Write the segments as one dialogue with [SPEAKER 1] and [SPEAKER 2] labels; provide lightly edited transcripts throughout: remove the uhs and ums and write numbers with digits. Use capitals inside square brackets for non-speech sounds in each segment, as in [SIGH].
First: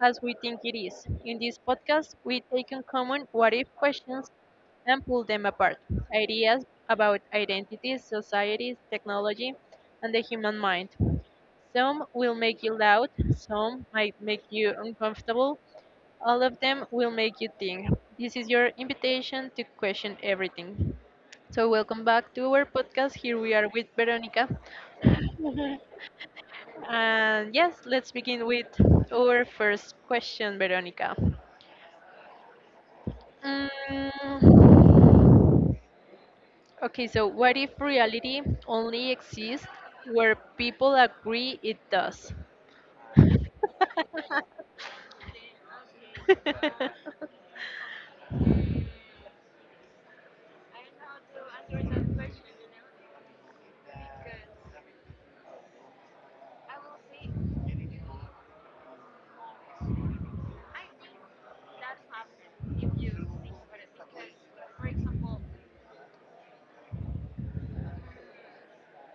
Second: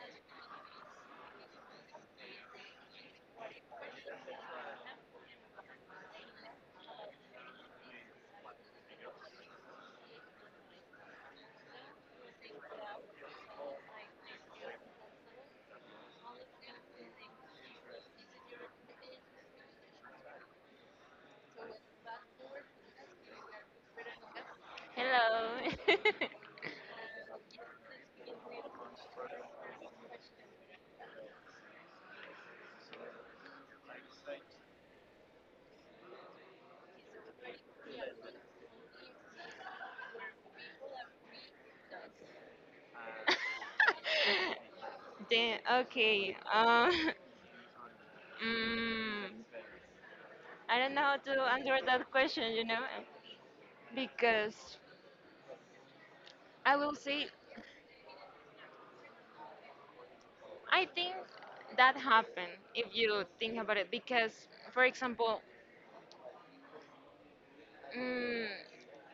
[SPEAKER 1] as we think it is? In this podcast, we take on common what if questions and pull them apart. Ideas about identities, societies, technology, and the human mind. Some will make you loud, some might make you uncomfortable, all of them will make you think. This is your invitation to question everything. So, welcome back to our podcast. Here we are with Veronica.
[SPEAKER 2] Hello. [LAUGHS]
[SPEAKER 1] And yes, let's begin with our first question, Veronica. Mm, okay, so what if reality only exists where people agree it does?
[SPEAKER 2] Then okay.
[SPEAKER 1] [LAUGHS] Yeah,
[SPEAKER 2] [LAUGHS] Mm, I don't know how to answer that question, because I will say I think that happened if you think about it. Because, for example, mm,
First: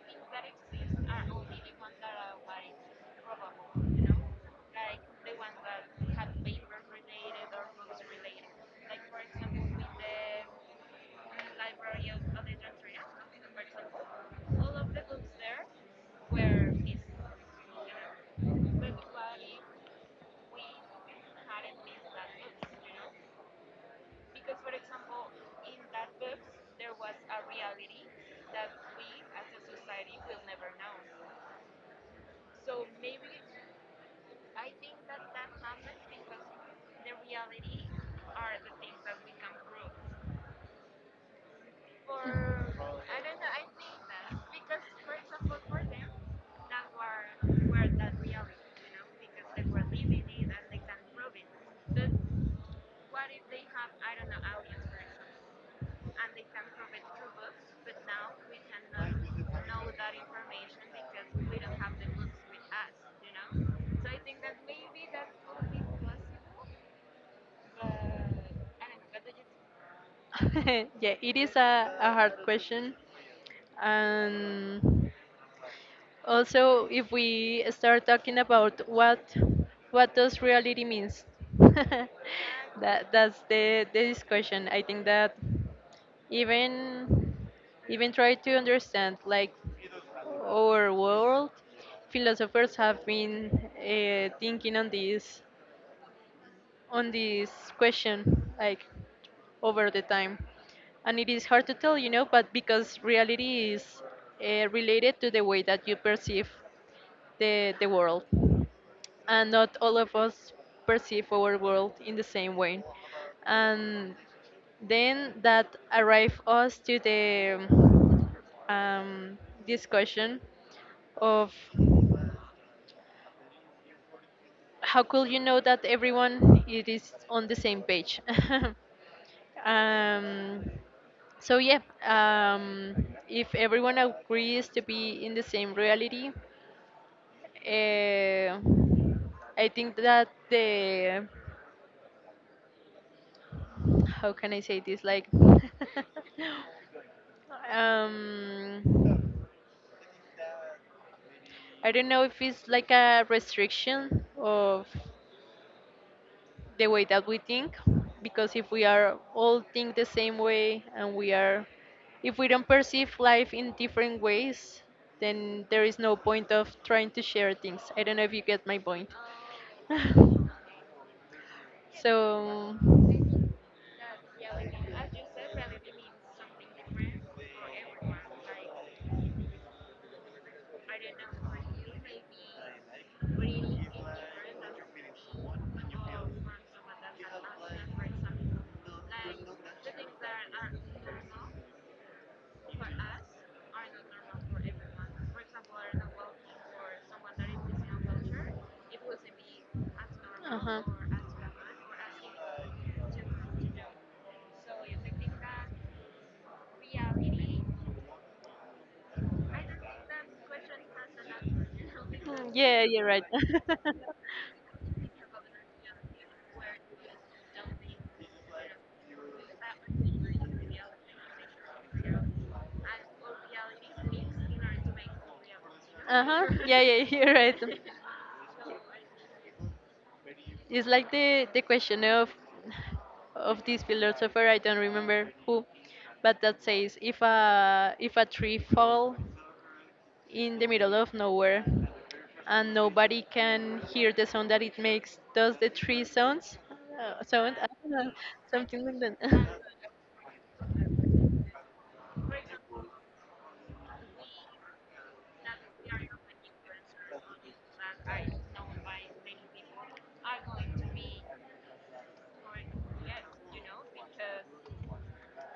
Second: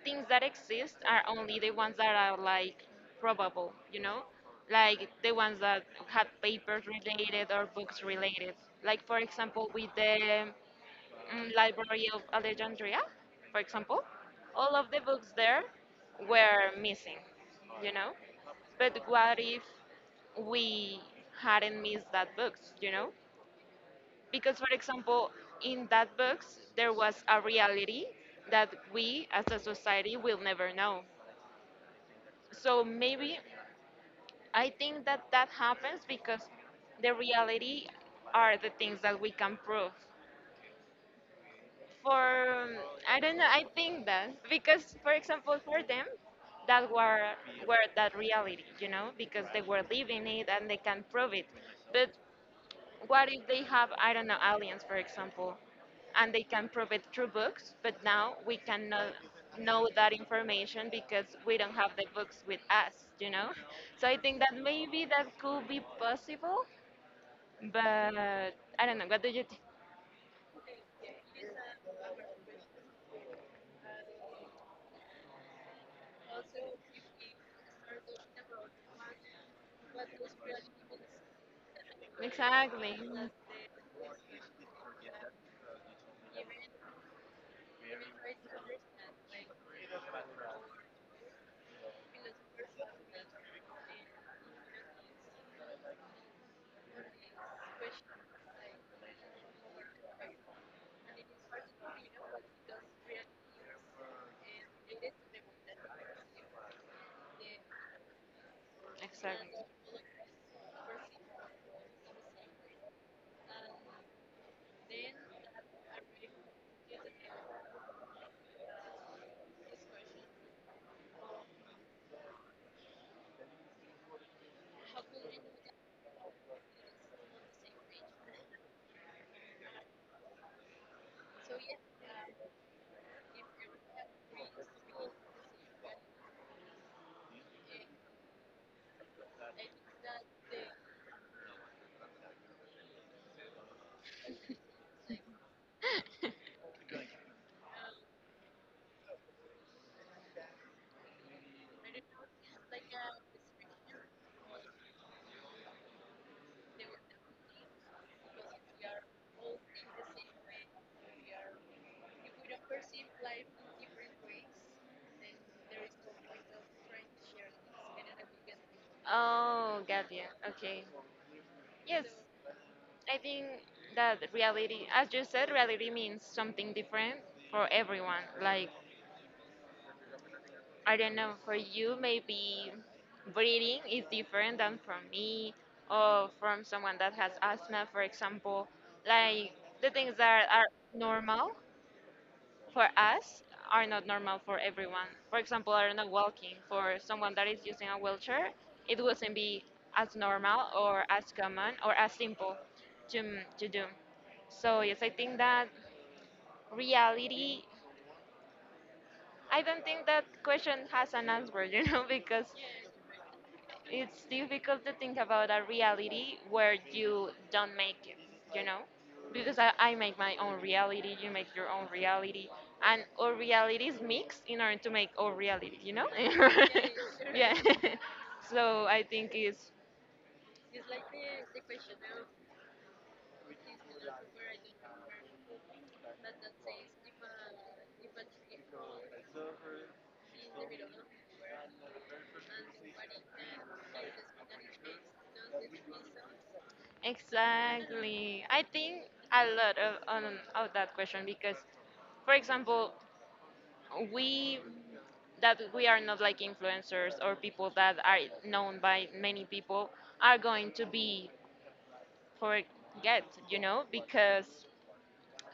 [SPEAKER 2] things that exist are only the ones that are like probable, like the ones that had papers related or books related. Like for example, with the Library of Alexandria, for example, all of the books there were missing, you know? But what if we hadn't missed that books, you know? Because, for example, in that books, there was a reality that we as a society will never know. So maybe I think that that happens because the reality are the things that we can prove for um, I don't know. I think that because, for example, for them, that were that reality, you know, because they were living it and they can prove it. But what if they have I don't know aliens, for example, and they can prove it through books, but now we cannot know that information because we don't have the books with us, you know. So I think that maybe that could be possible, but I don't know. What do you think?
[SPEAKER 1] it is a hard question. And also, if we start talking about what does reality means, [LAUGHS] that
[SPEAKER 2] Exactly.
[SPEAKER 1] that's the discussion. I think that even even try to understand like our world philosophers have been thinking on this question like over the time, and it is hard to tell but because reality is related to the way that you perceive the world. And
[SPEAKER 2] Exactly.
[SPEAKER 1] not all of us perceive our world in the same way. And then that arrive us to the um, discussion of how could you know that everyone it is on the same page. [LAUGHS] um, so yeah, if everyone agrees to be in the same reality, uh, I think that the how can I say this? Like, [LAUGHS] um, I don't know if it's like a restriction of the way that we think, because if we are all think the same way and we are, if we don't perceive life in different ways, then there is no point of trying to share things. I don't know if you get my point. [LAUGHS]
[SPEAKER 2] Oh, got you. Okay. Yes,
[SPEAKER 1] So,
[SPEAKER 2] I think that reality, as you said, reality means something different for everyone. Like, I don't know, for you, maybe breathing is different than for me or from someone that has asthma, for example. Like, the things that are normal for us are not normal for everyone. For example, I don't know, walking for someone that is using a wheelchair, it wouldn't be as
[SPEAKER 1] uh
[SPEAKER 2] normal
[SPEAKER 1] huh.
[SPEAKER 2] or as common or as simple to do. So yes, I think that reality. I don't think that question has an answer, [LAUGHS] because
[SPEAKER 1] Mm, [LAUGHS] yeah, you're right. [LAUGHS]
[SPEAKER 2] it's difficult to think about a reality where you don't make it, you know? Because I make my own reality, you make your own reality, and our realities mix in order to make our reality, you know?
[SPEAKER 1] Uh-huh. Yeah, yeah, [LAUGHS] you're
[SPEAKER 2] [LAUGHS]
[SPEAKER 1] right.
[SPEAKER 2] yeah. [LAUGHS] so I think it's
[SPEAKER 1] It's like the question of this philosopher, I don't remember who, but that says if a tree fall in the middle of nowhere and nobody can hear the sound that it makes, does the tree sounds sound I don't know,
[SPEAKER 2] exactly, I
[SPEAKER 1] something like
[SPEAKER 2] think a
[SPEAKER 1] that. [LAUGHS]
[SPEAKER 2] lot of, on, of that question because, for example, we that we are not like influencers or people that are known by many people are going to be forget, you know, because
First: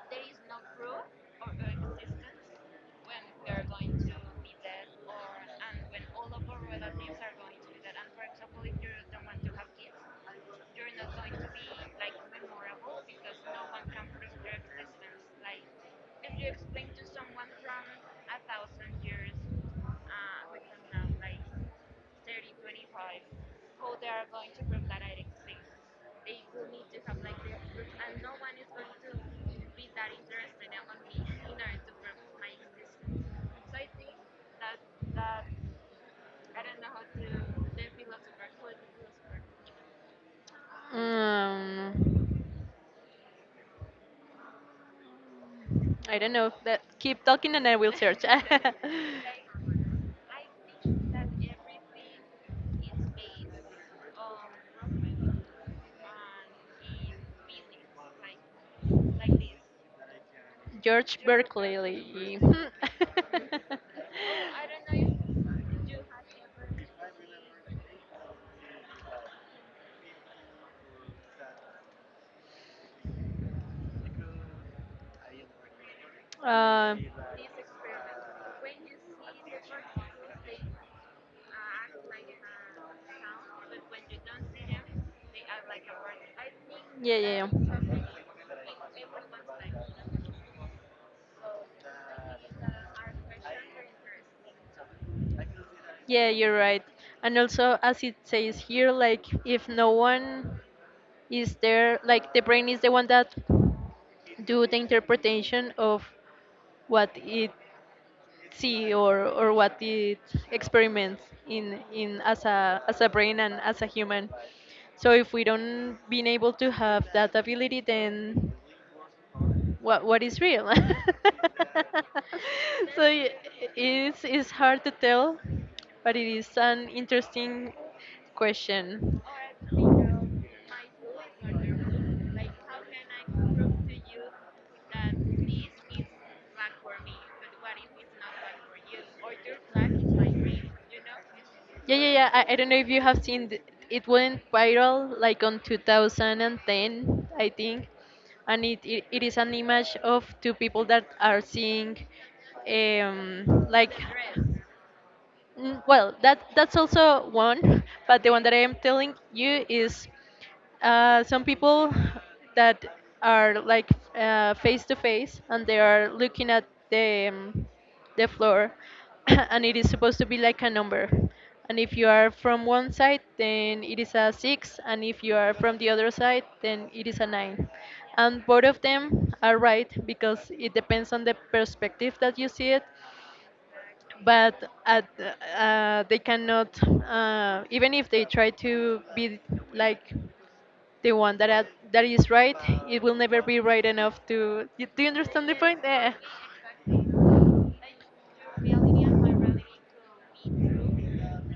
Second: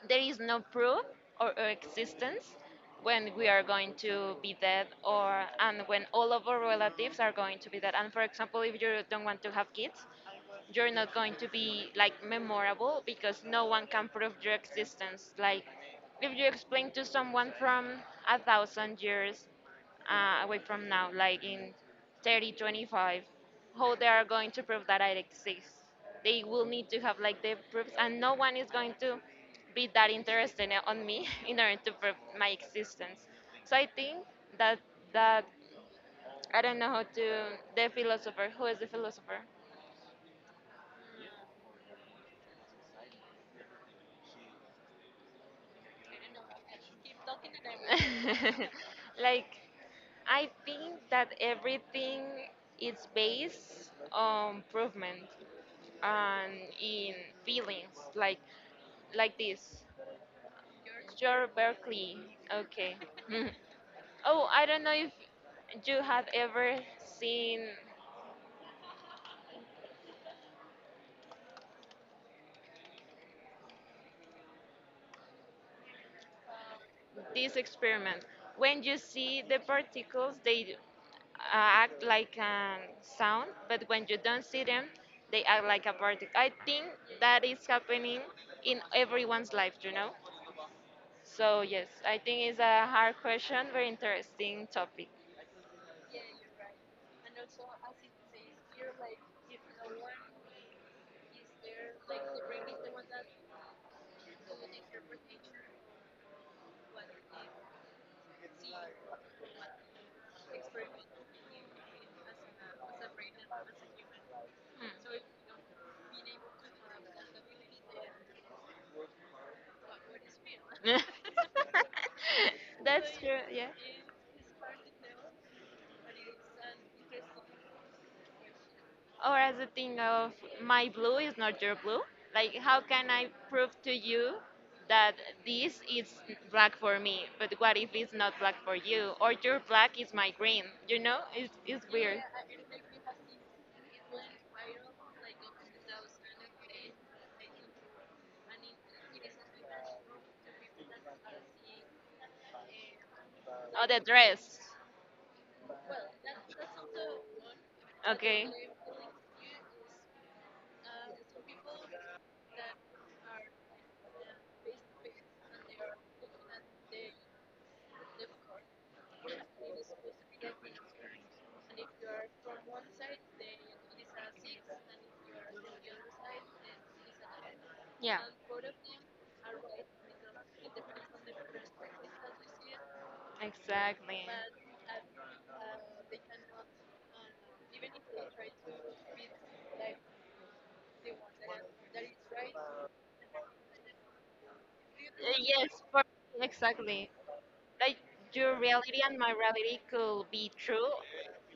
[SPEAKER 2] there is no proof or existence when we are going to be dead or and when all of our relatives are going to be dead. And for example, if you don't want to have kids, you're not going to be like memorable because no one can prove your existence. Like if you explain to someone from a thousand years away from now, like in 3025, how they are going to prove that I exist. They will need to have like the proofs, and no one is going to be that interested on me [LAUGHS] in order to prove my existence. So I think that that I don't know how to the philosopher. Who is the philosopher?
[SPEAKER 1] um, I don't know. That keep talking and I will search.
[SPEAKER 2] [LAUGHS] like I think that
[SPEAKER 1] [LAUGHS]
[SPEAKER 2] everything is based on improvement and in feelings like this.
[SPEAKER 1] George
[SPEAKER 2] You're Berkeley.
[SPEAKER 1] Berkeley. Hmm.
[SPEAKER 2] Okay.
[SPEAKER 1] [LAUGHS]
[SPEAKER 2] [LAUGHS] oh, I don't know if you have ever seen
[SPEAKER 1] uh,
[SPEAKER 2] this experiment. When you see the particles, they act like a sound, but when you don't see them, they act like a particle. I think
[SPEAKER 1] yeah,
[SPEAKER 2] that
[SPEAKER 1] yeah.
[SPEAKER 2] is happening in everyone's life,
[SPEAKER 1] Yeah.
[SPEAKER 2] you know? So, yes, I think it's a hard question, very interesting topic.
[SPEAKER 1] Yeah, you're right. And also, as it says here, like if no one is there, like the brain is the one that do the interpretation of what it see or what it experiments in as a brain and as a human. So if we don't being able to have that ability, then what is real.
[SPEAKER 2] Hmm.
[SPEAKER 1] [LAUGHS]
[SPEAKER 2] [LAUGHS]
[SPEAKER 1] so
[SPEAKER 2] That's
[SPEAKER 1] y-
[SPEAKER 2] true, yeah.
[SPEAKER 1] it's hard to tell, but it is an interesting question.
[SPEAKER 2] Or as a thing of my blue is not your blue. Like, how can I prove to you that this is black for me? But what if it's not black for you? Or your black is my green. You know, it's
[SPEAKER 1] Yeah, yeah,
[SPEAKER 2] weird.
[SPEAKER 1] yeah. I don't know if you have seen it went viral like on 2010, I think, and it is an image of two people that are seeing
[SPEAKER 2] Oh,
[SPEAKER 1] like.
[SPEAKER 2] the dress.
[SPEAKER 1] Mm, well, that that's also one, [LAUGHS] but the one
[SPEAKER 2] Okay.
[SPEAKER 1] that I am telling you is some people that are like face to face and they are looking at the um, the floor, [COUGHS] and it is supposed to be like a number. And if you are from one side, then it is a six, and if you are from the other side, then it is a nine.
[SPEAKER 2] Yeah.
[SPEAKER 1] And both of them are right because it depends on the perspective that you see it,
[SPEAKER 2] Exactly.
[SPEAKER 1] but at they cannot even if they try to be like the one that that is right it will never be right enough to do you understand the
[SPEAKER 2] Yes,
[SPEAKER 1] point?
[SPEAKER 2] for
[SPEAKER 1] Eh,
[SPEAKER 2] Exactly. Like your reality and my reality could be true,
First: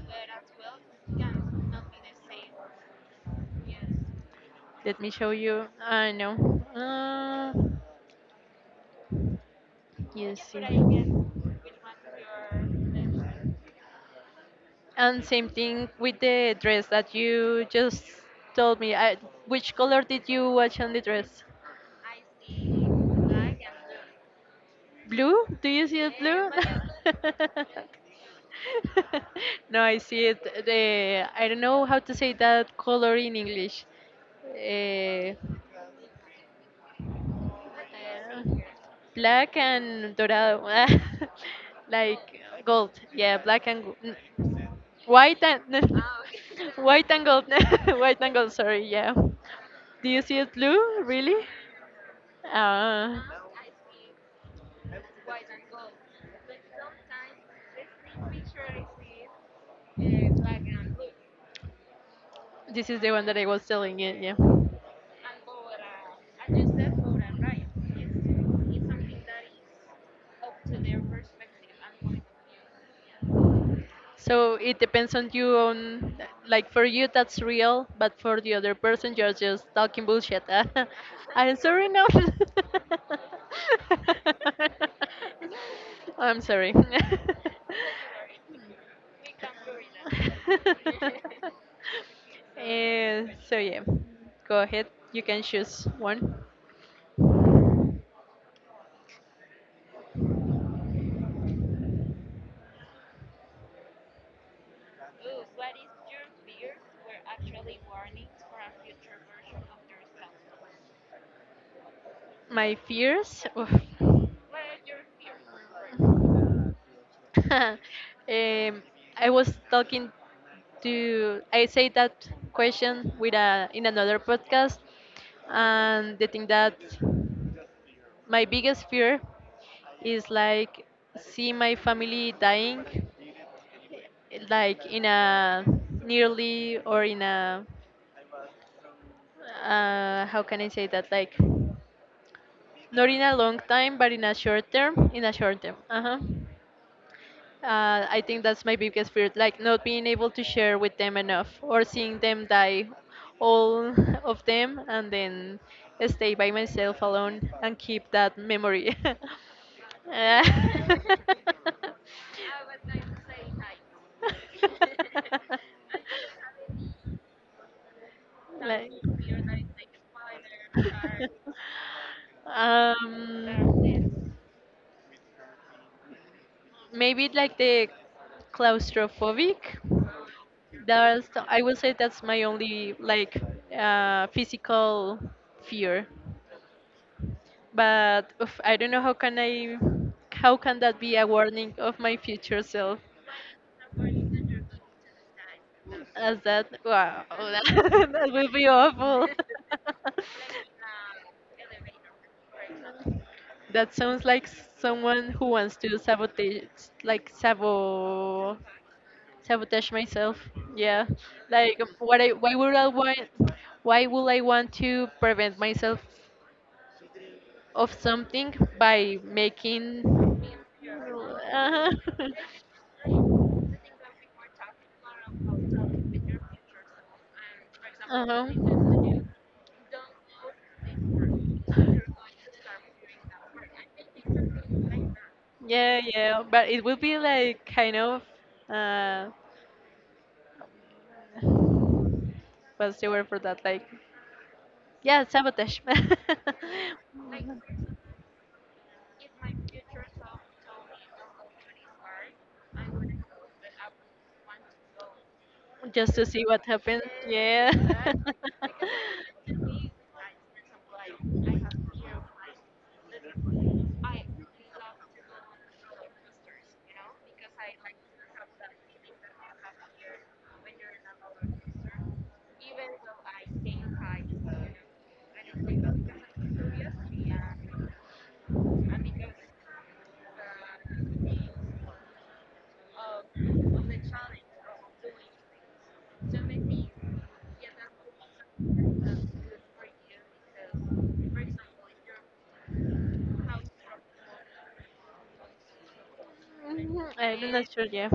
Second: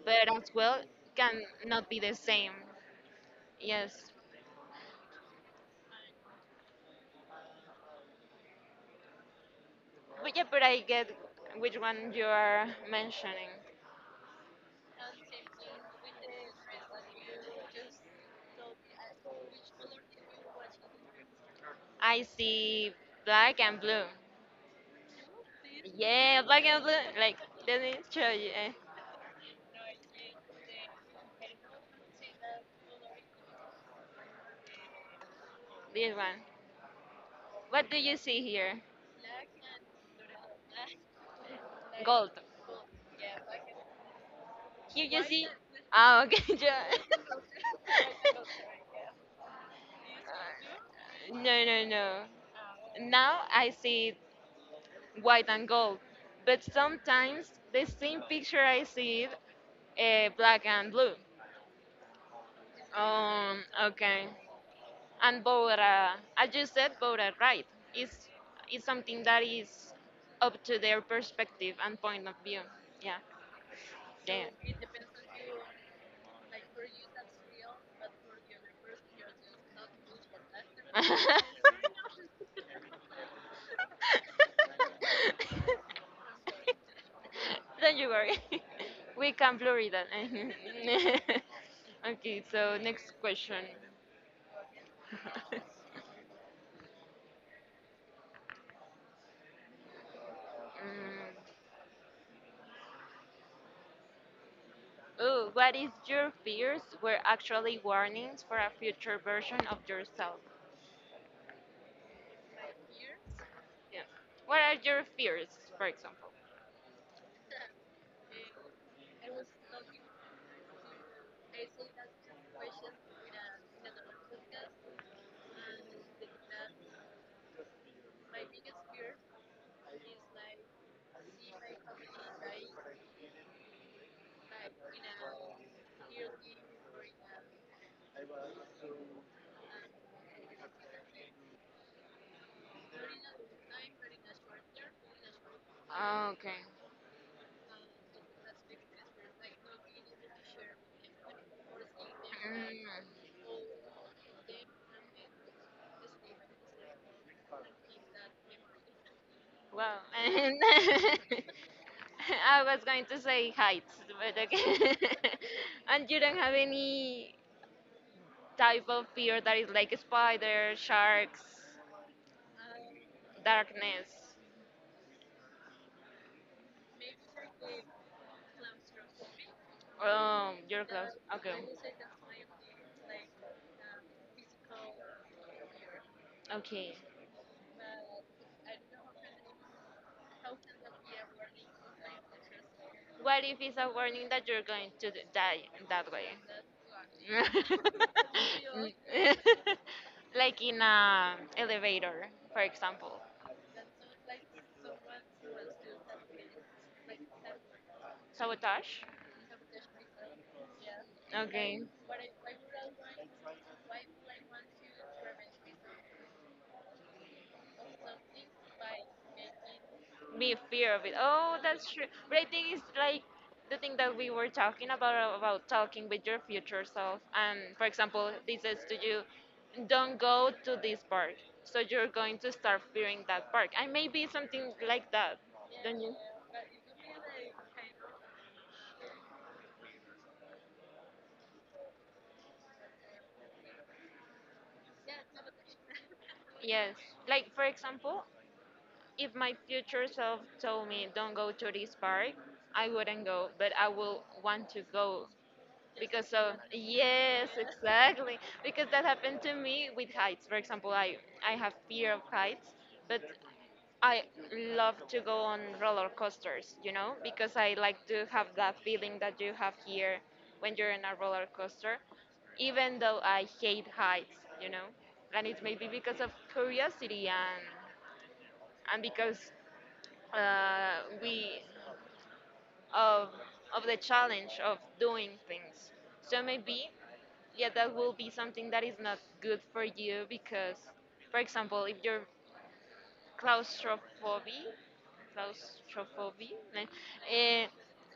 [SPEAKER 2] but as well can not be the same. Yes.
[SPEAKER 1] let me show you I know, uh,
[SPEAKER 2] But yeah, but I
[SPEAKER 1] you.
[SPEAKER 2] get which one you are mentioning.
[SPEAKER 1] And same thing with the dress that you just told me. I, which color did you watch on the dress?
[SPEAKER 2] I see black and blue.
[SPEAKER 1] Blue? Do you see it
[SPEAKER 2] Yeah,
[SPEAKER 1] blue?
[SPEAKER 2] black and blue. Like, let me show you
[SPEAKER 1] [LAUGHS] [LAUGHS] No, I see it. The I don't know how to say that color in English. Eh,
[SPEAKER 2] this one. What do you see here?
[SPEAKER 1] black and dorado, [LAUGHS] like
[SPEAKER 2] Gold.
[SPEAKER 1] gold. Yeah, black and
[SPEAKER 2] Here you
[SPEAKER 1] white
[SPEAKER 2] see.
[SPEAKER 1] and [LAUGHS]
[SPEAKER 2] Ah, okay, [LAUGHS] yeah.
[SPEAKER 1] white and gold. [LAUGHS] White and gold. Sorry. Yeah. Do you see it blue?
[SPEAKER 2] [LAUGHS]
[SPEAKER 1] Really?
[SPEAKER 2] no, no, no.
[SPEAKER 1] Uh,
[SPEAKER 2] Now I see it white and gold, but sometimes the same picture I see it black and blue.
[SPEAKER 1] this is the one that I was telling you.
[SPEAKER 2] Okay.
[SPEAKER 1] Yeah.
[SPEAKER 2] And Bora, as you said, Bora, right? Is is something that is up to their perspective and point of view. Yeah. Yeah.
[SPEAKER 1] So it depends on you. On like for you, that's real, but for the other person, you're just talking bullshit. [LAUGHS] I'm sorry
[SPEAKER 2] [LAUGHS]
[SPEAKER 1] now.
[SPEAKER 2] [LAUGHS]
[SPEAKER 1] [LAUGHS] I'm sorry. [LAUGHS]
[SPEAKER 2] Don't you worry. [LAUGHS] We can blur it out. [LAUGHS] Okay, so next
[SPEAKER 1] Eh, so
[SPEAKER 2] question.
[SPEAKER 1] yeah, go ahead. You can choose
[SPEAKER 2] [LAUGHS]
[SPEAKER 1] one.
[SPEAKER 2] Mm. Oh, what is your fears were actually warnings for a future version of yourself?
[SPEAKER 1] My fears. Oof.
[SPEAKER 2] Yeah. What are your fears, for example?
[SPEAKER 1] [LAUGHS] um, I was talking to. I say that question with a in another podcast, and the thing that my biggest fear is like see my family dying, like in a nearly or in a how can I say that like not in a long time but in a short term. Uh huh.
[SPEAKER 2] Okay.
[SPEAKER 1] I think that's my biggest fear, like not being able to share with them enough or seeing them die,
[SPEAKER 2] Mm.
[SPEAKER 1] all [LAUGHS] of them, and then stay by myself alone and keep that memory. [LAUGHS]
[SPEAKER 2] Wow. [LAUGHS]
[SPEAKER 1] Uh,
[SPEAKER 2] And
[SPEAKER 1] [LAUGHS]
[SPEAKER 2] I was going to say heights, but okay. [LAUGHS] And you don't have any type
[SPEAKER 1] like,
[SPEAKER 2] of fear that
[SPEAKER 1] [LAUGHS]
[SPEAKER 2] is like spiders, sharks,
[SPEAKER 1] um,
[SPEAKER 2] darkness.
[SPEAKER 1] maybe like the claustrophobic.
[SPEAKER 2] You're close.
[SPEAKER 1] That's
[SPEAKER 2] Okay.
[SPEAKER 1] I will say that's my only like physical fear.
[SPEAKER 2] Okay.
[SPEAKER 1] But oof, I don't know how can that be a warning of my future self?
[SPEAKER 2] What if it's a warning that you're going to die that way?
[SPEAKER 1] As that wow, [LAUGHS] that will be
[SPEAKER 2] [LAUGHS]
[SPEAKER 1] awful.
[SPEAKER 2] [LAUGHS] Like in a
[SPEAKER 1] [LAUGHS]
[SPEAKER 2] elevator, for example.
[SPEAKER 1] That sounds like someone who wants to sabotage, like
[SPEAKER 2] Sabotage?
[SPEAKER 1] sabotage myself. Yeah, like
[SPEAKER 2] Okay.
[SPEAKER 1] what I why would I want why would I want to prevent myself of something by making
[SPEAKER 2] Be fear of it. Oh,
[SPEAKER 1] uh
[SPEAKER 2] that's true. But I think it's like
[SPEAKER 1] [LAUGHS]
[SPEAKER 2] the thing that we were talking about talking with your future self. And for example, this says to
[SPEAKER 1] uh-huh.
[SPEAKER 2] you, don't go to this park. So you're going to start fearing that park. And maybe something like that, don't
[SPEAKER 1] Yeah,
[SPEAKER 2] you?
[SPEAKER 1] yeah, but it would be like kind of uh what's the word for that, like, yeah, sabotage.
[SPEAKER 2] Yes. Like for example,
[SPEAKER 1] [LAUGHS]
[SPEAKER 2] if my future self told me don't go to this park, I wouldn't go, but I will want to go
[SPEAKER 1] Just to
[SPEAKER 2] because
[SPEAKER 1] see
[SPEAKER 2] of
[SPEAKER 1] what happens.
[SPEAKER 2] yes,
[SPEAKER 1] Yeah.
[SPEAKER 2] exactly, because that happened to me with
[SPEAKER 1] [LAUGHS]
[SPEAKER 2] heights, for example. I have fear of heights, but I love to go on roller coasters, you know, because I like to have that feeling that you have here when you're in a roller coaster, even though I hate heights, you know. And it's maybe because of curiosity and because we of of the challenge of doing things. So maybe, yeah, that will be something that is not good for you because, for example, if you're claustrophobic claustrophobic
[SPEAKER 1] Mhm, I'm
[SPEAKER 2] eh,
[SPEAKER 1] not sure. Yeah.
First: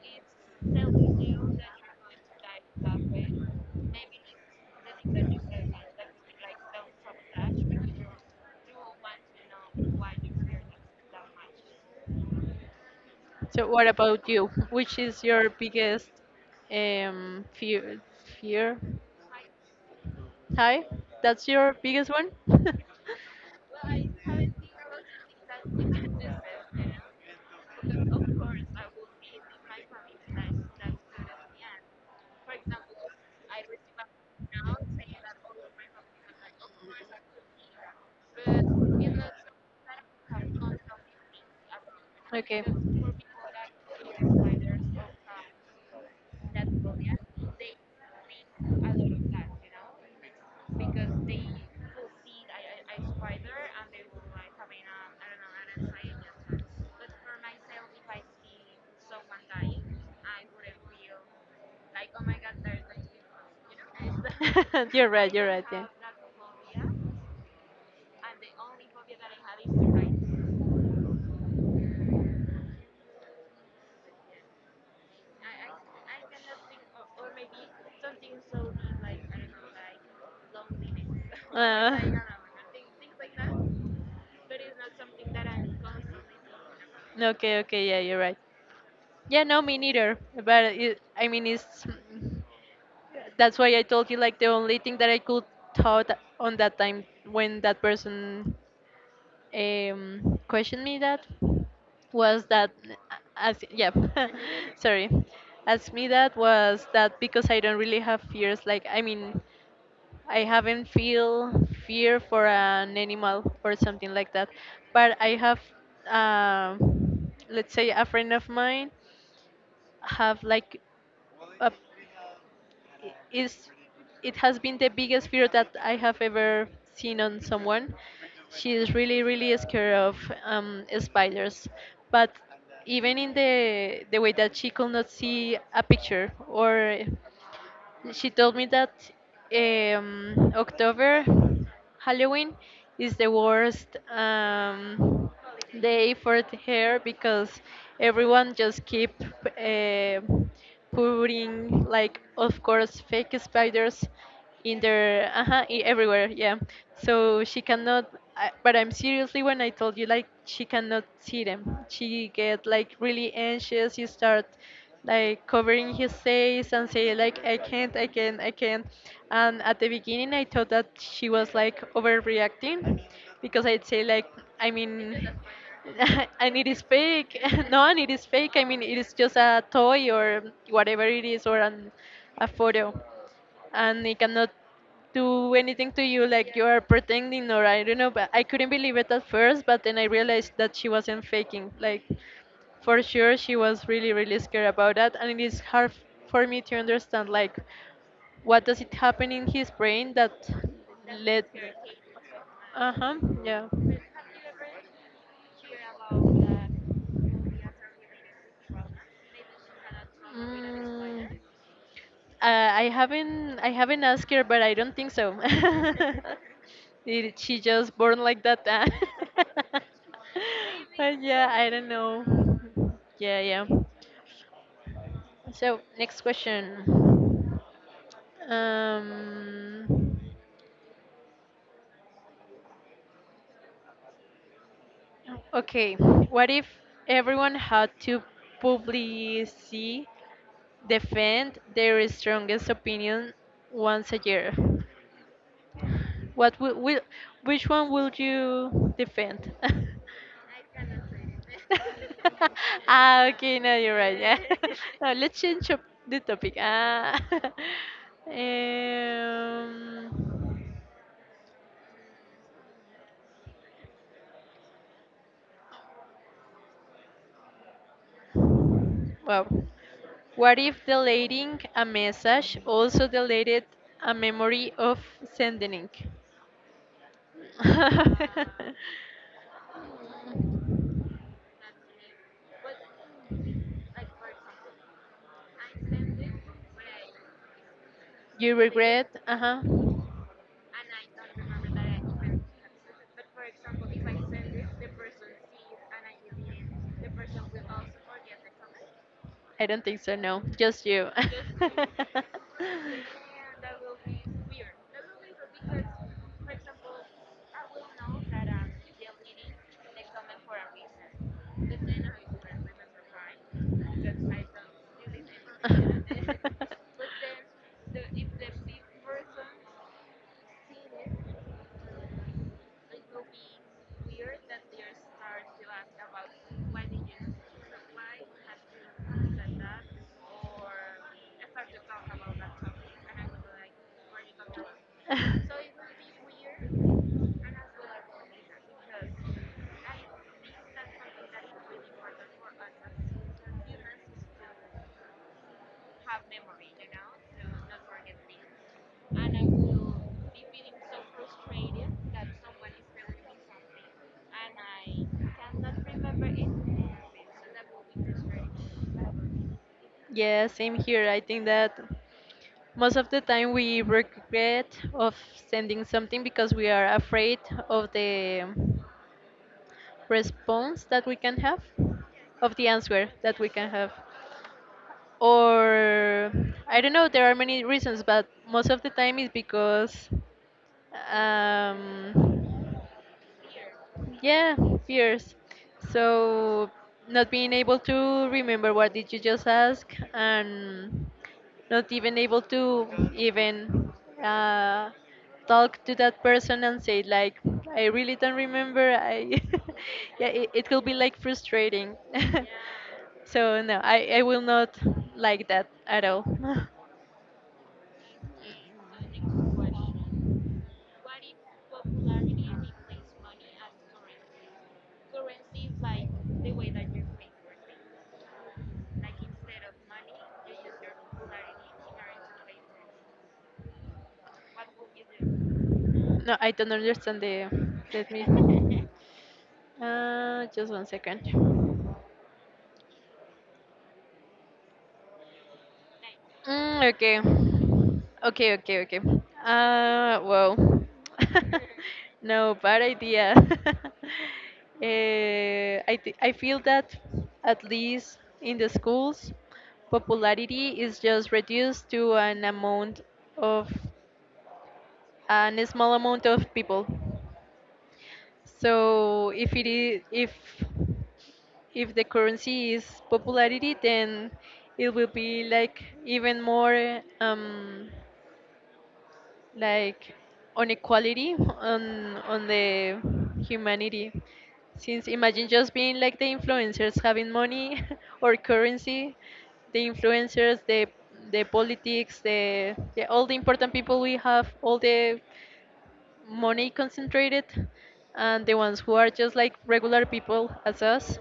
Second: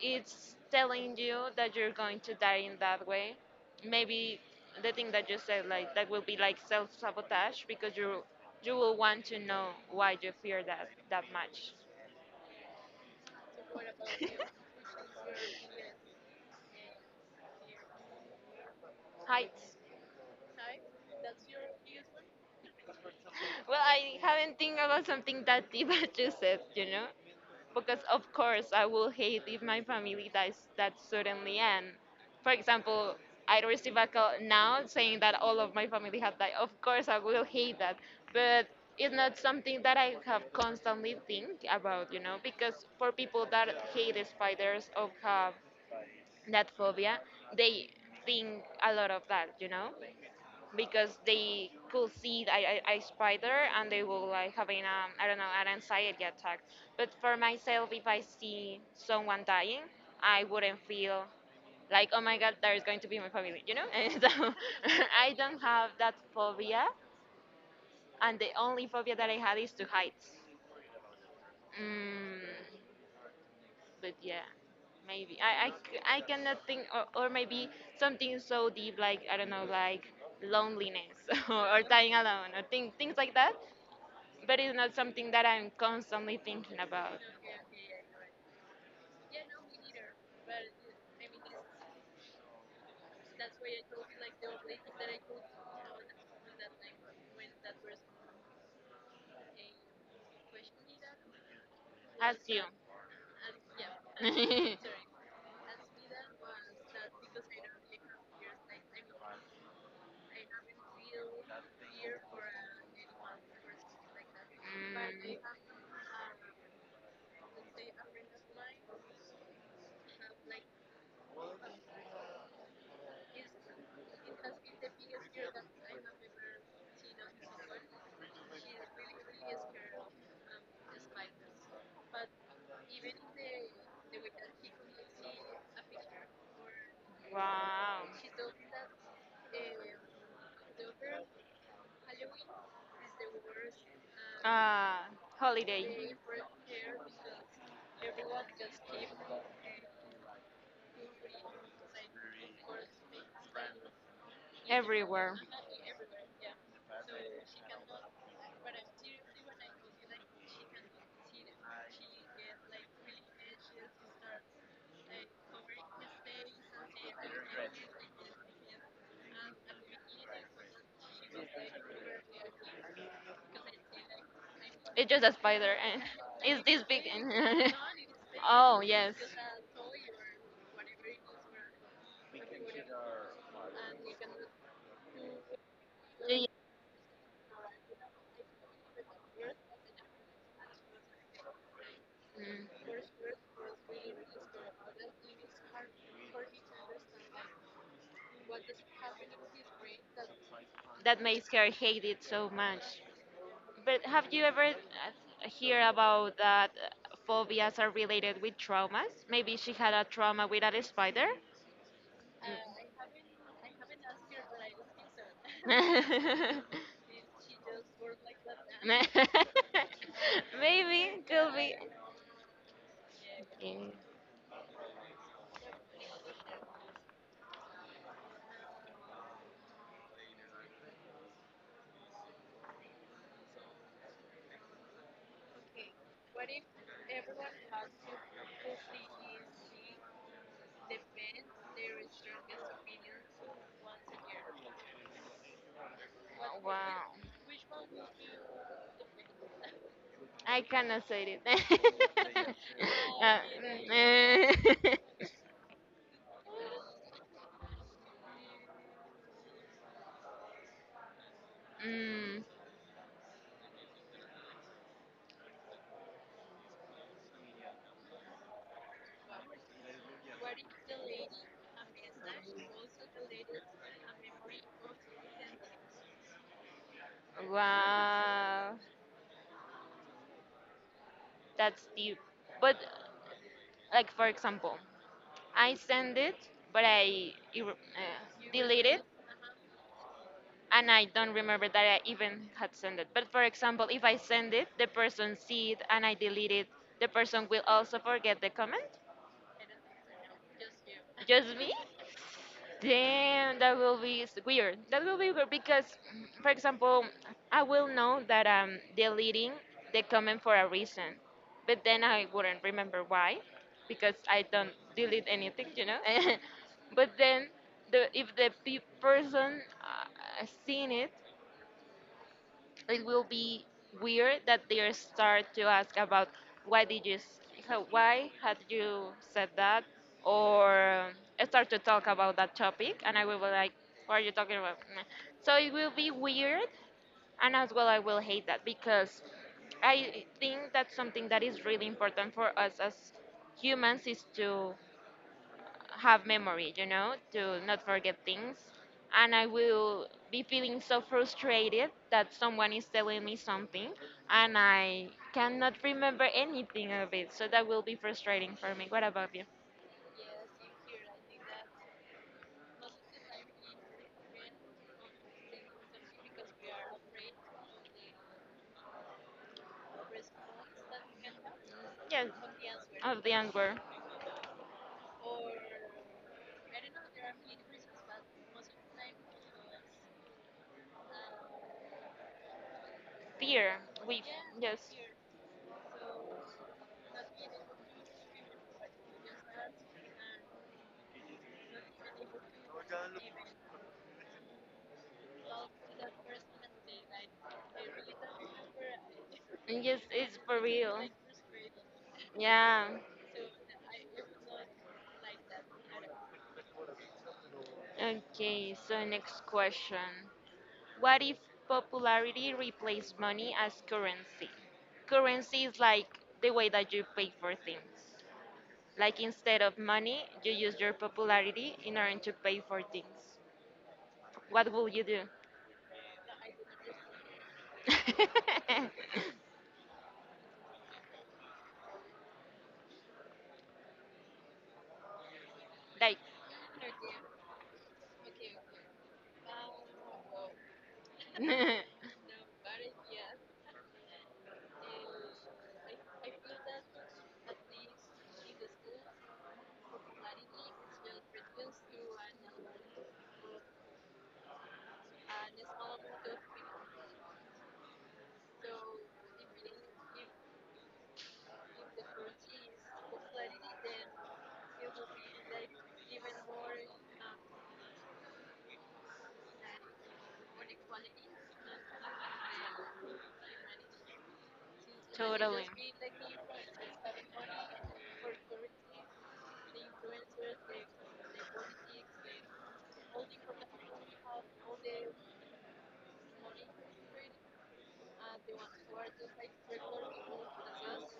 [SPEAKER 2] it's telling you that you're going to die in that way. Maybe the thing that you said, like that will be like self-sabotage because you will want to know why you fear that much.
[SPEAKER 1] So what about you?
[SPEAKER 2] [LAUGHS]
[SPEAKER 1] Which is your biggest fear? Fear?
[SPEAKER 2] Heights.
[SPEAKER 1] Hi, that's your biggest one? [LAUGHS]
[SPEAKER 2] Well, I haven't think about something that deep [LAUGHS] as you said, you know, because of course I will hate if my family dies that suddenly. And for example, I receive a call now saying that all of my family have died. Of course, I will hate that, but it's not something that I have constantly think about, you know,
[SPEAKER 1] Okay.
[SPEAKER 2] because for people that hate spiders or have that phobia, they think a lot of that, you know, because they could see a I spider and they will like having
[SPEAKER 1] [LAUGHS]
[SPEAKER 2] I don't know an anxiety attack. But for myself, if I see someone dying, I wouldn't feel like oh my god, there is going to be my family, you know. [LAUGHS] And so [LAUGHS]
[SPEAKER 1] Are
[SPEAKER 2] I
[SPEAKER 1] right, you're
[SPEAKER 2] don't
[SPEAKER 1] right, yeah.
[SPEAKER 2] have that phobia, and the only phobia that I had is to heights. Mm, but yeah, maybe I cannot think or maybe something so deep like I don't know like loneliness [LAUGHS] or
[SPEAKER 1] Uh, [LAUGHS]
[SPEAKER 2] dying alone or things like that. But it's not something that I'm constantly thinking about.
[SPEAKER 1] okay, okay, yeah, you're right. Yeah, no, me neither. But it, I mean, it's. That's why I told you like the only thing that I could thought on that time when that person questioned me that
[SPEAKER 2] As
[SPEAKER 1] was
[SPEAKER 2] you.
[SPEAKER 1] that
[SPEAKER 2] [LAUGHS]
[SPEAKER 1] as yeah [LAUGHS] sorry asked me that was that because I don't really have fears like I mean I haven't feel fear for an animal or something like that,
[SPEAKER 2] Mm,
[SPEAKER 1] but I have uh, let's say a friend of mine have like a is it has been the biggest fear that I have ever seen on someone. She is really really scared of spiders, but even in the way that she could not see a picture or
[SPEAKER 2] wow.
[SPEAKER 1] she told me that October, Halloween, is the worst
[SPEAKER 2] Uh,
[SPEAKER 1] day
[SPEAKER 2] holiday.
[SPEAKER 1] for the hair because everyone just keep uh, putting like, of course, fake spiders in their
[SPEAKER 2] Everywhere.
[SPEAKER 1] everywhere, yeah, so she cannot but I'm seriously when I told you like she cannot see them she get like really anxious you start like covering his face and say like I can't I can't I can't, and at the beginning I thought that she was like overreacting because I'd say like I
[SPEAKER 2] It's just
[SPEAKER 1] mean
[SPEAKER 2] a spider
[SPEAKER 1] [LAUGHS]
[SPEAKER 2] and [LAUGHS]
[SPEAKER 1] and
[SPEAKER 2] it's
[SPEAKER 1] it is
[SPEAKER 2] this big.
[SPEAKER 1] fake. [LAUGHS]
[SPEAKER 2] And
[SPEAKER 1] No, and it is
[SPEAKER 2] [LAUGHS]
[SPEAKER 1] fake. I
[SPEAKER 2] oh,
[SPEAKER 1] mean, it is
[SPEAKER 2] yes.
[SPEAKER 1] just a toy or whatever it is, or a photo, and it cannot do anything to you
[SPEAKER 2] Yeah,
[SPEAKER 1] like you are pretending or I don't know. But I couldn't believe it at first, but then I realized that she wasn't faking. Like,
[SPEAKER 2] yeah. Mm.
[SPEAKER 1] for sure, she was really, really scared about that, and it is hard for me to understand like what does it happen in his brain that
[SPEAKER 2] That
[SPEAKER 1] led.
[SPEAKER 2] makes her hate it so much.
[SPEAKER 1] Uh huh. Yeah.
[SPEAKER 2] But have you ever hear about that
[SPEAKER 1] Mm,
[SPEAKER 2] phobias are related with traumas? Maybe she had a trauma with a spider.
[SPEAKER 1] uh,
[SPEAKER 2] Mm.
[SPEAKER 1] I haven't asked her, but I don't think so. [LAUGHS]
[SPEAKER 2] [LAUGHS]
[SPEAKER 1] Did she just born like that? Huh? [LAUGHS] But
[SPEAKER 2] Maybe
[SPEAKER 1] yeah,
[SPEAKER 2] could
[SPEAKER 1] I
[SPEAKER 2] be.
[SPEAKER 1] don't know. Yeah, yeah.
[SPEAKER 2] Okay.
[SPEAKER 1] So next question. Um, okay, what if everyone had to publicly defend their strongest opinion once a year. What
[SPEAKER 2] Wow.
[SPEAKER 1] will which one will you defend? [LAUGHS]
[SPEAKER 2] I cannot say it.
[SPEAKER 1] [LAUGHS] Ah, okay, no, you're right. Yeah.
[SPEAKER 2] [LAUGHS] Uh, [LAUGHS]
[SPEAKER 1] [LAUGHS] No, let's change up the topic. Ah. [LAUGHS] um,
[SPEAKER 2] mm,
[SPEAKER 1] well, what if deleting a message also deleted a memory of sending? [LAUGHS]
[SPEAKER 2] wow. That's deep. But like for example, I send it, but I
[SPEAKER 1] You
[SPEAKER 2] delete it,
[SPEAKER 1] regret? Uh huh.
[SPEAKER 2] and I don't remember that I even had sent it. But for example, if I send it, the person see it, and I delete it, the person will also forget the comment.
[SPEAKER 1] I don't think so, no. Just you.
[SPEAKER 2] Just me? Damn, that will be weird. That will be weird because, for example, I will know that I'm deleting the comment for a reason, but then I wouldn't remember why, because I don't delete anything. [LAUGHS] But then, the if the person
[SPEAKER 1] [LAUGHS] [LAUGHS]
[SPEAKER 2] seen it, it will be weird that they start to ask about why did why had you said that or start to talk about that topic and I will be like what are you talking about Meh. So it
[SPEAKER 1] [LAUGHS]
[SPEAKER 2] will be weird and as well I will hate that because I think that something that is really important for us as humans is to have memory, you know, to not forget things. And I will be feeling so frustrated that someone is telling me something and I cannot remember anything of it. So that will be frustrating for me. What about you?
[SPEAKER 1] Yeah, same here. I think that. Most of the time we regret of sending something because we are afraid of the response that we can have
[SPEAKER 2] Yes,
[SPEAKER 1] of the answer
[SPEAKER 2] of the
[SPEAKER 1] that we can
[SPEAKER 2] answer.
[SPEAKER 1] have, or I don't know, there are many reasons but most of the time is because um,
[SPEAKER 2] Fear. We,
[SPEAKER 1] yeah,
[SPEAKER 2] yes.
[SPEAKER 1] fears. So not being able to remember what did you just ask and not even able to even uh, talk to that person and say like I really don't remember. I
[SPEAKER 2] Yes,
[SPEAKER 1] [LAUGHS] yeah,
[SPEAKER 2] it's
[SPEAKER 1] it,
[SPEAKER 2] for
[SPEAKER 1] it could be
[SPEAKER 2] real.
[SPEAKER 1] like frustrating. [LAUGHS]
[SPEAKER 2] Yeah.
[SPEAKER 1] So no, I will not like that at all. [LAUGHS]
[SPEAKER 2] Okay, so next question. What if popularity replaced money as currency? Currency is like the way that you pay for things. Like instead of money, you use your popularity in order to pay for things. What will you do?
[SPEAKER 1] No, I don't understand the. Let me. [LAUGHS]
[SPEAKER 2] [LAUGHS]
[SPEAKER 1] Just one second.
[SPEAKER 2] Like,
[SPEAKER 1] Okay. Okay, okay, okay. Well,
[SPEAKER 2] [LAUGHS]
[SPEAKER 1] [LAUGHS] no, bad idea. [LAUGHS] Eh, I feel that at least in the schools, popularity is just reduced to an amount of an small amount of people. So if it is if the currency is popularity, then it will be like even more like on equality on the humanity, since imagine
[SPEAKER 2] totally.
[SPEAKER 1] just being like the influencers having money [LAUGHS] or currency, the influencers, the politics, the all the important people, we have all the money concentrated, and the ones who are just like regular people as us,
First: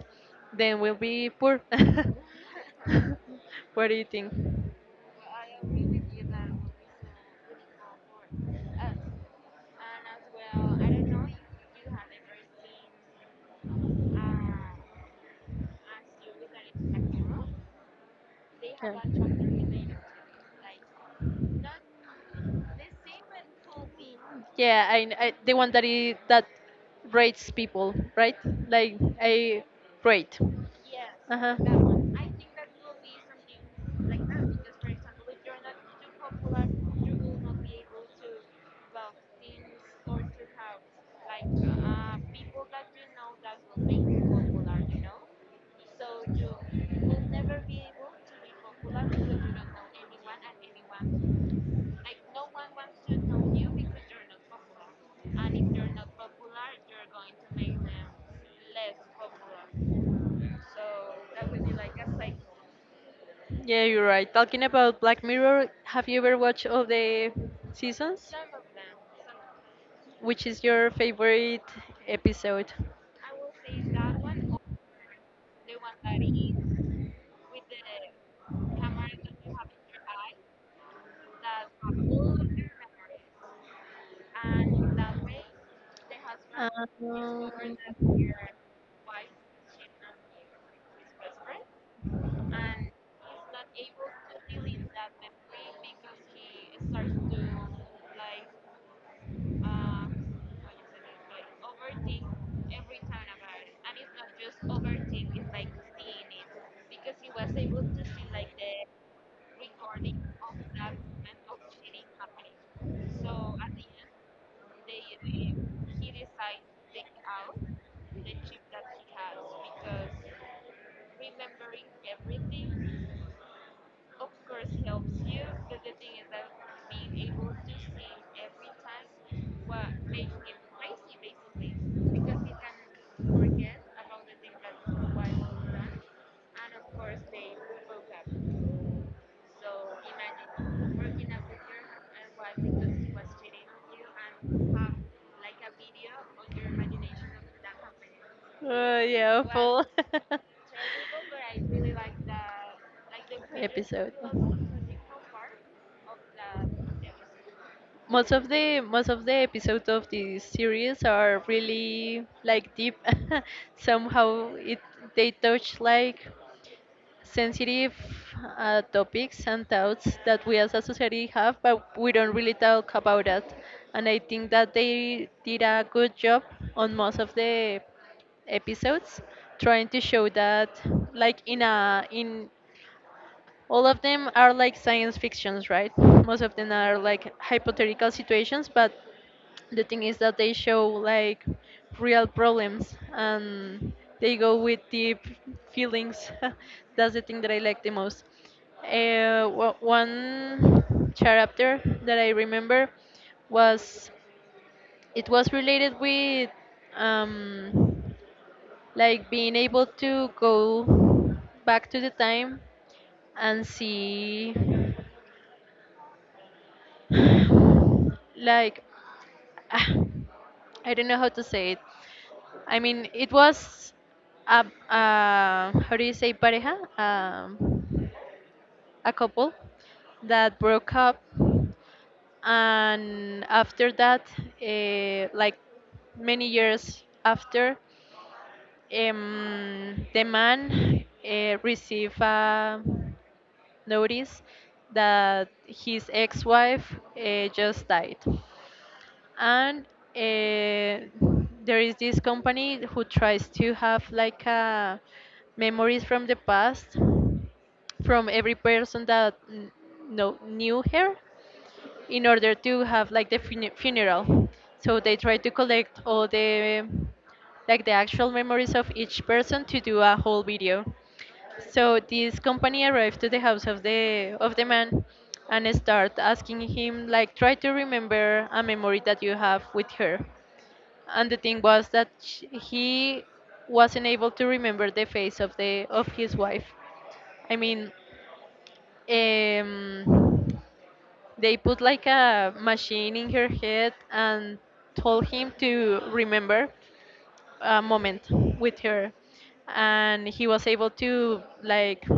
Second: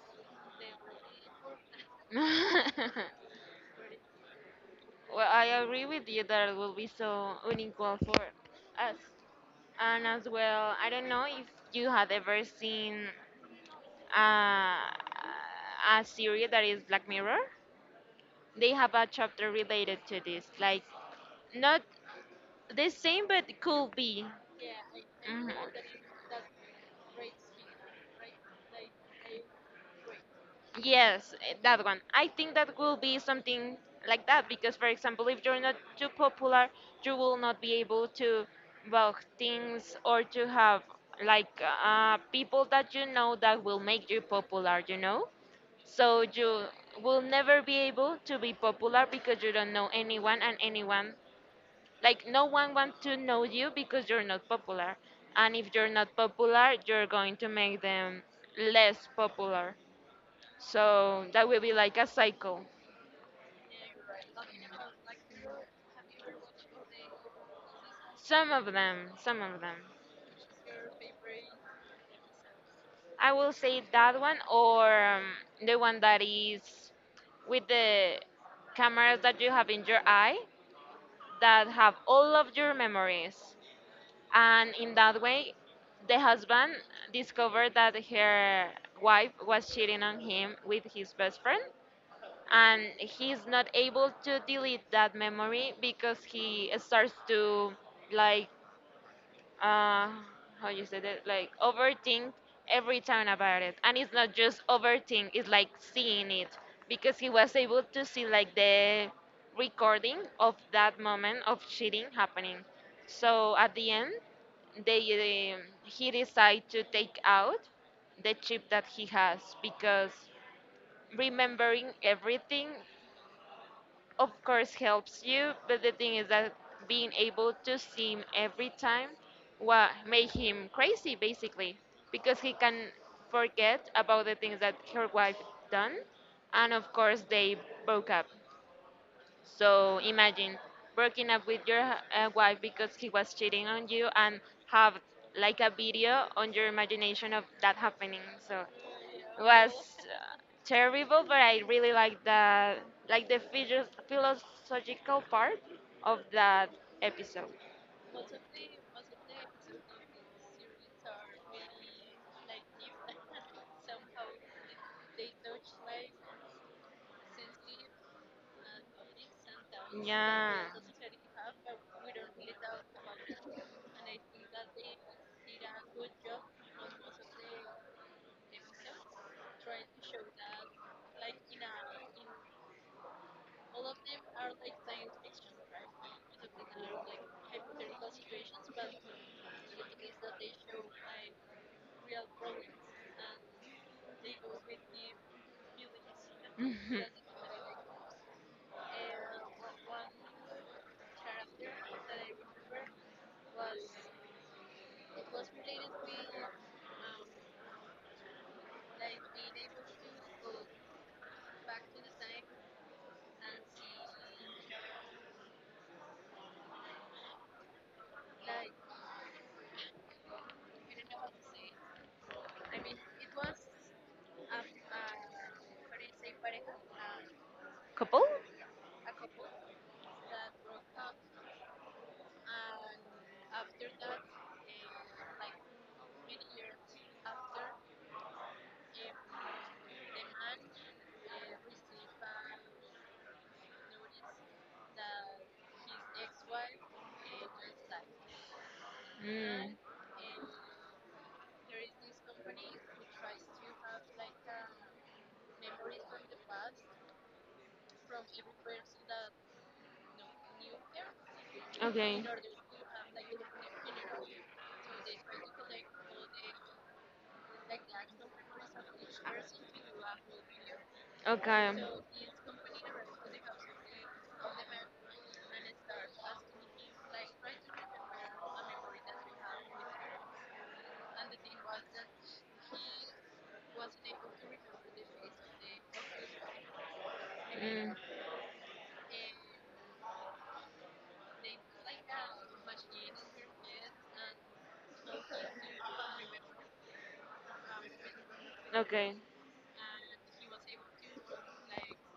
[SPEAKER 1] then we'll be poor. [LAUGHS]
[SPEAKER 2] [LAUGHS] Well,
[SPEAKER 1] What do you think?
[SPEAKER 2] I agree with you that it will be so unequal for us. And as well, I don't know if you had ever seen uh, a series that is Black Mirror. They have
[SPEAKER 1] Yeah.
[SPEAKER 2] a chapter related to this, like not the same, but it could be.
[SPEAKER 1] Yeah, I
[SPEAKER 2] Mhm.
[SPEAKER 1] the one that is, that rates people, right? Like a rate.
[SPEAKER 2] Yes,
[SPEAKER 1] Uh
[SPEAKER 2] eh,
[SPEAKER 1] huh.
[SPEAKER 2] that one. I think that will be something like that because, for example, if you're not too popular, you will not be able to buy things or to have like people that you know that will make you popular, you know? So you will never be able to be popular because you don't know anyone and anyone like no one wants to know you because you're not popular. And if you're not popular, you're going to make them less popular. So that will be like a cycle.
[SPEAKER 1] Yeah, you're right. Talking about Black Mirror, have you ever watched all the seasons?
[SPEAKER 2] Some of them, some of them.
[SPEAKER 1] Which is your favorite episode?
[SPEAKER 2] I will say that one or the one that is with the cameras that you have in your eye that have all of your memories. And in that way, the husband
[SPEAKER 1] Um,
[SPEAKER 2] discovered that her wife was cheating on him with his best friend. And he's not able to delete that memory because he starts to like uh how you said it, like overthink every time about it. And it's not just overthink, it's like seeing it, because he was able to see like the recording of that moment of cheating happening. So at the end, they he decided to take out the chip that he has, because remembering everything of course helps you, but the thing is that being able to see him every time, what made him crazy basically, because he can forget about the things that her wife done. And of course they broke up. So imagine breaking up with your wife because he was cheating on you and have like a video on your imagination of that happening. So
[SPEAKER 1] yeah,
[SPEAKER 2] was
[SPEAKER 1] full
[SPEAKER 2] uh, terrible, but I really liked the like the
[SPEAKER 1] [LAUGHS] episode.
[SPEAKER 2] philosophical part of that episode.
[SPEAKER 1] Most of the episodes of this series are really like deep. [LAUGHS] Somehow it they touch like sensitive topics and doubts that
[SPEAKER 2] Yeah.
[SPEAKER 1] we as a society have, but we don't really talk about that. And I think that they did a good job on most of the episodes, trying to show that, like in a in all of them are like science fictions, right? Most of them are like hypothetical situations, but the thing is that they show like real problems and they go with deep feelings. [LAUGHS]
[SPEAKER 2] [LAUGHS]
[SPEAKER 1] That's the thing that I like the most. One chapter that I remember was it was related with um, like being able to go back to the time and see, like, [SIGHS] ah, I don't know how to say it. I mean, it was a how do you say pareja?
[SPEAKER 2] Couple?
[SPEAKER 1] A couple that broke up, and after that, like many years after, the man received a notice that his ex-wife just died,
[SPEAKER 2] Mm,
[SPEAKER 1] and uh, there is this company who tries to have like a memories from the past from every person that knew her
[SPEAKER 2] okay.
[SPEAKER 1] in order to have like the funeral. So they try to collect all the like the actual memories of each person to do a whole video.
[SPEAKER 2] Okay.
[SPEAKER 1] So this company arrived to the house of the man and start asking him like try to remember a memory that you have with her. And the thing was that he wasn't able to remember the face of the of his wife. I mean,
[SPEAKER 2] Mm.
[SPEAKER 1] um, they put like a machine in her head and told him to remember a moment with her,
[SPEAKER 2] Okay.
[SPEAKER 1] and he was able to like,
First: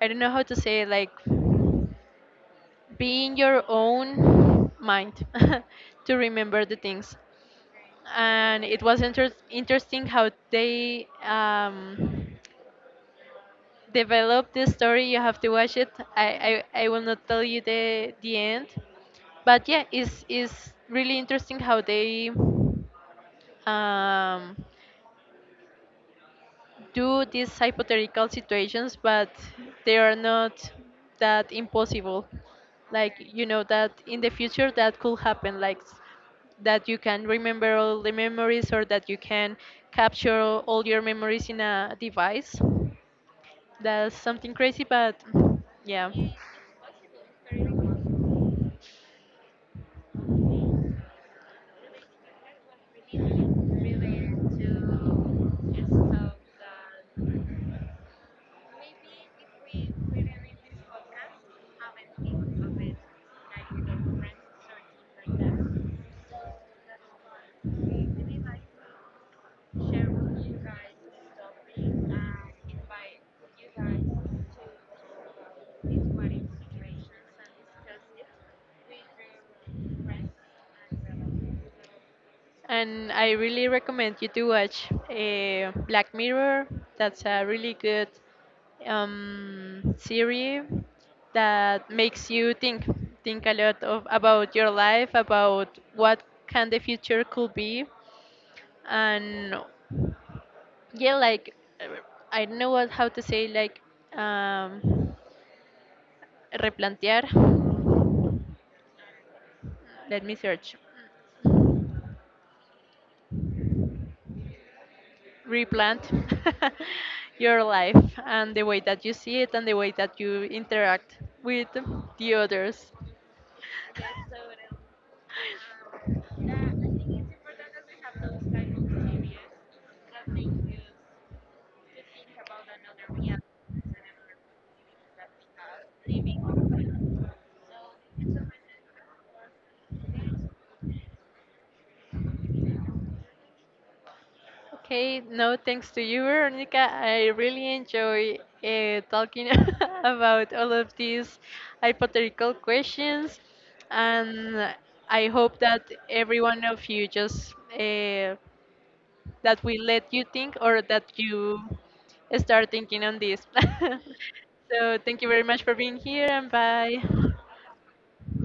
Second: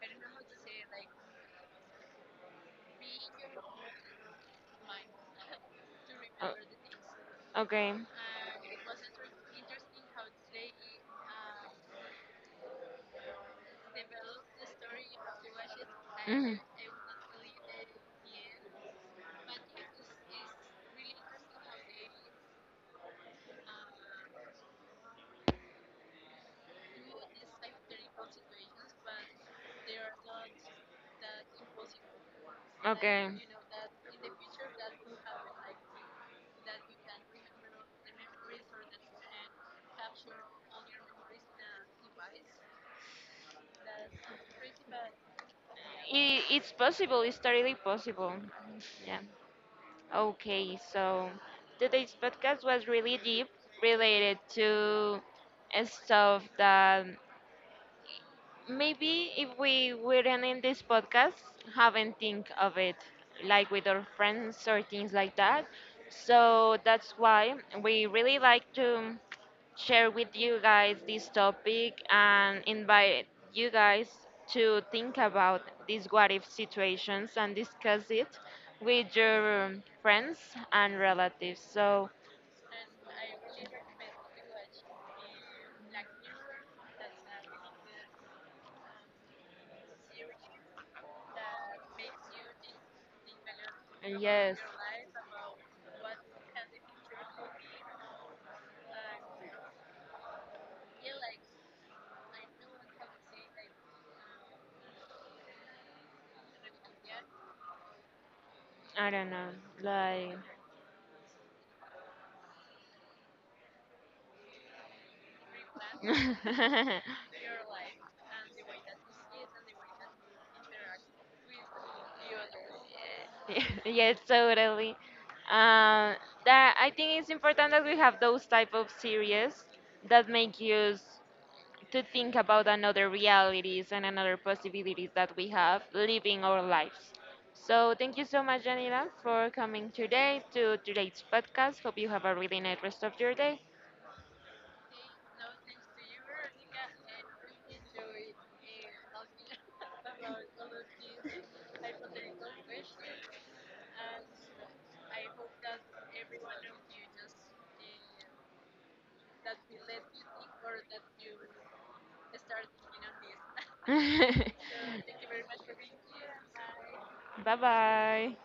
[SPEAKER 1] I don't know how to say like, be in your own mind [LAUGHS] to
[SPEAKER 2] O-
[SPEAKER 1] remember the things,
[SPEAKER 2] Okay.
[SPEAKER 1] and it was interesting how they develop the story. You have to watch it. I,
[SPEAKER 2] Mhm.
[SPEAKER 1] I, I will not tell you the end, but yeah, it's really interesting how they um, do these hypothetical situations, but they are not that impossible. Like
[SPEAKER 2] Okay.
[SPEAKER 1] you know that in the future that could happen. That you can remember all the memories or that you can capture all your memories in a device. That's something crazy, but yeah.
[SPEAKER 2] I it's possible. It's totally possible. Yeah. Okay. So today's podcast was really deep, related to stuff that maybe if we weren't in this podcast, haven't think of it like with our friends or things like that. So that's why we really like to share with you guys this topic and invite you guys to think about these what if situations and discuss it with your friends and relatives. So,
[SPEAKER 1] And I really recommend you to watch Black Mirror. That's a really good series that makes you think a lot of about
[SPEAKER 2] yes,
[SPEAKER 1] your life, about what can the future could be, and yeah, like uh, I don't know what how to say like um, replantear.
[SPEAKER 2] I don't know,
[SPEAKER 1] Let me
[SPEAKER 2] like.
[SPEAKER 1] search. Replant
[SPEAKER 2] [LAUGHS]
[SPEAKER 1] [LAUGHS] your life and the way that you see it and the way that you interact with the others.
[SPEAKER 2] [LAUGHS] Yes, totally. Um, that I think it's important that we have those type of series that make us to think about another realities and another possibilities that we have living our lives. So thank you so much, Janila, for coming today to today's podcast. Hope you have a really nice rest of your day.
[SPEAKER 1] Okay, no thanks to you, Veronica. I really enjoy talking [LAUGHS] about all of these hypothetical questions, and I hope that every one of you just that we let you think or that you start thinking on this. [LAUGHS] So,
[SPEAKER 2] [LAUGHS]
[SPEAKER 1] thank you very much for being here, and bye.
[SPEAKER 2] Bye bye.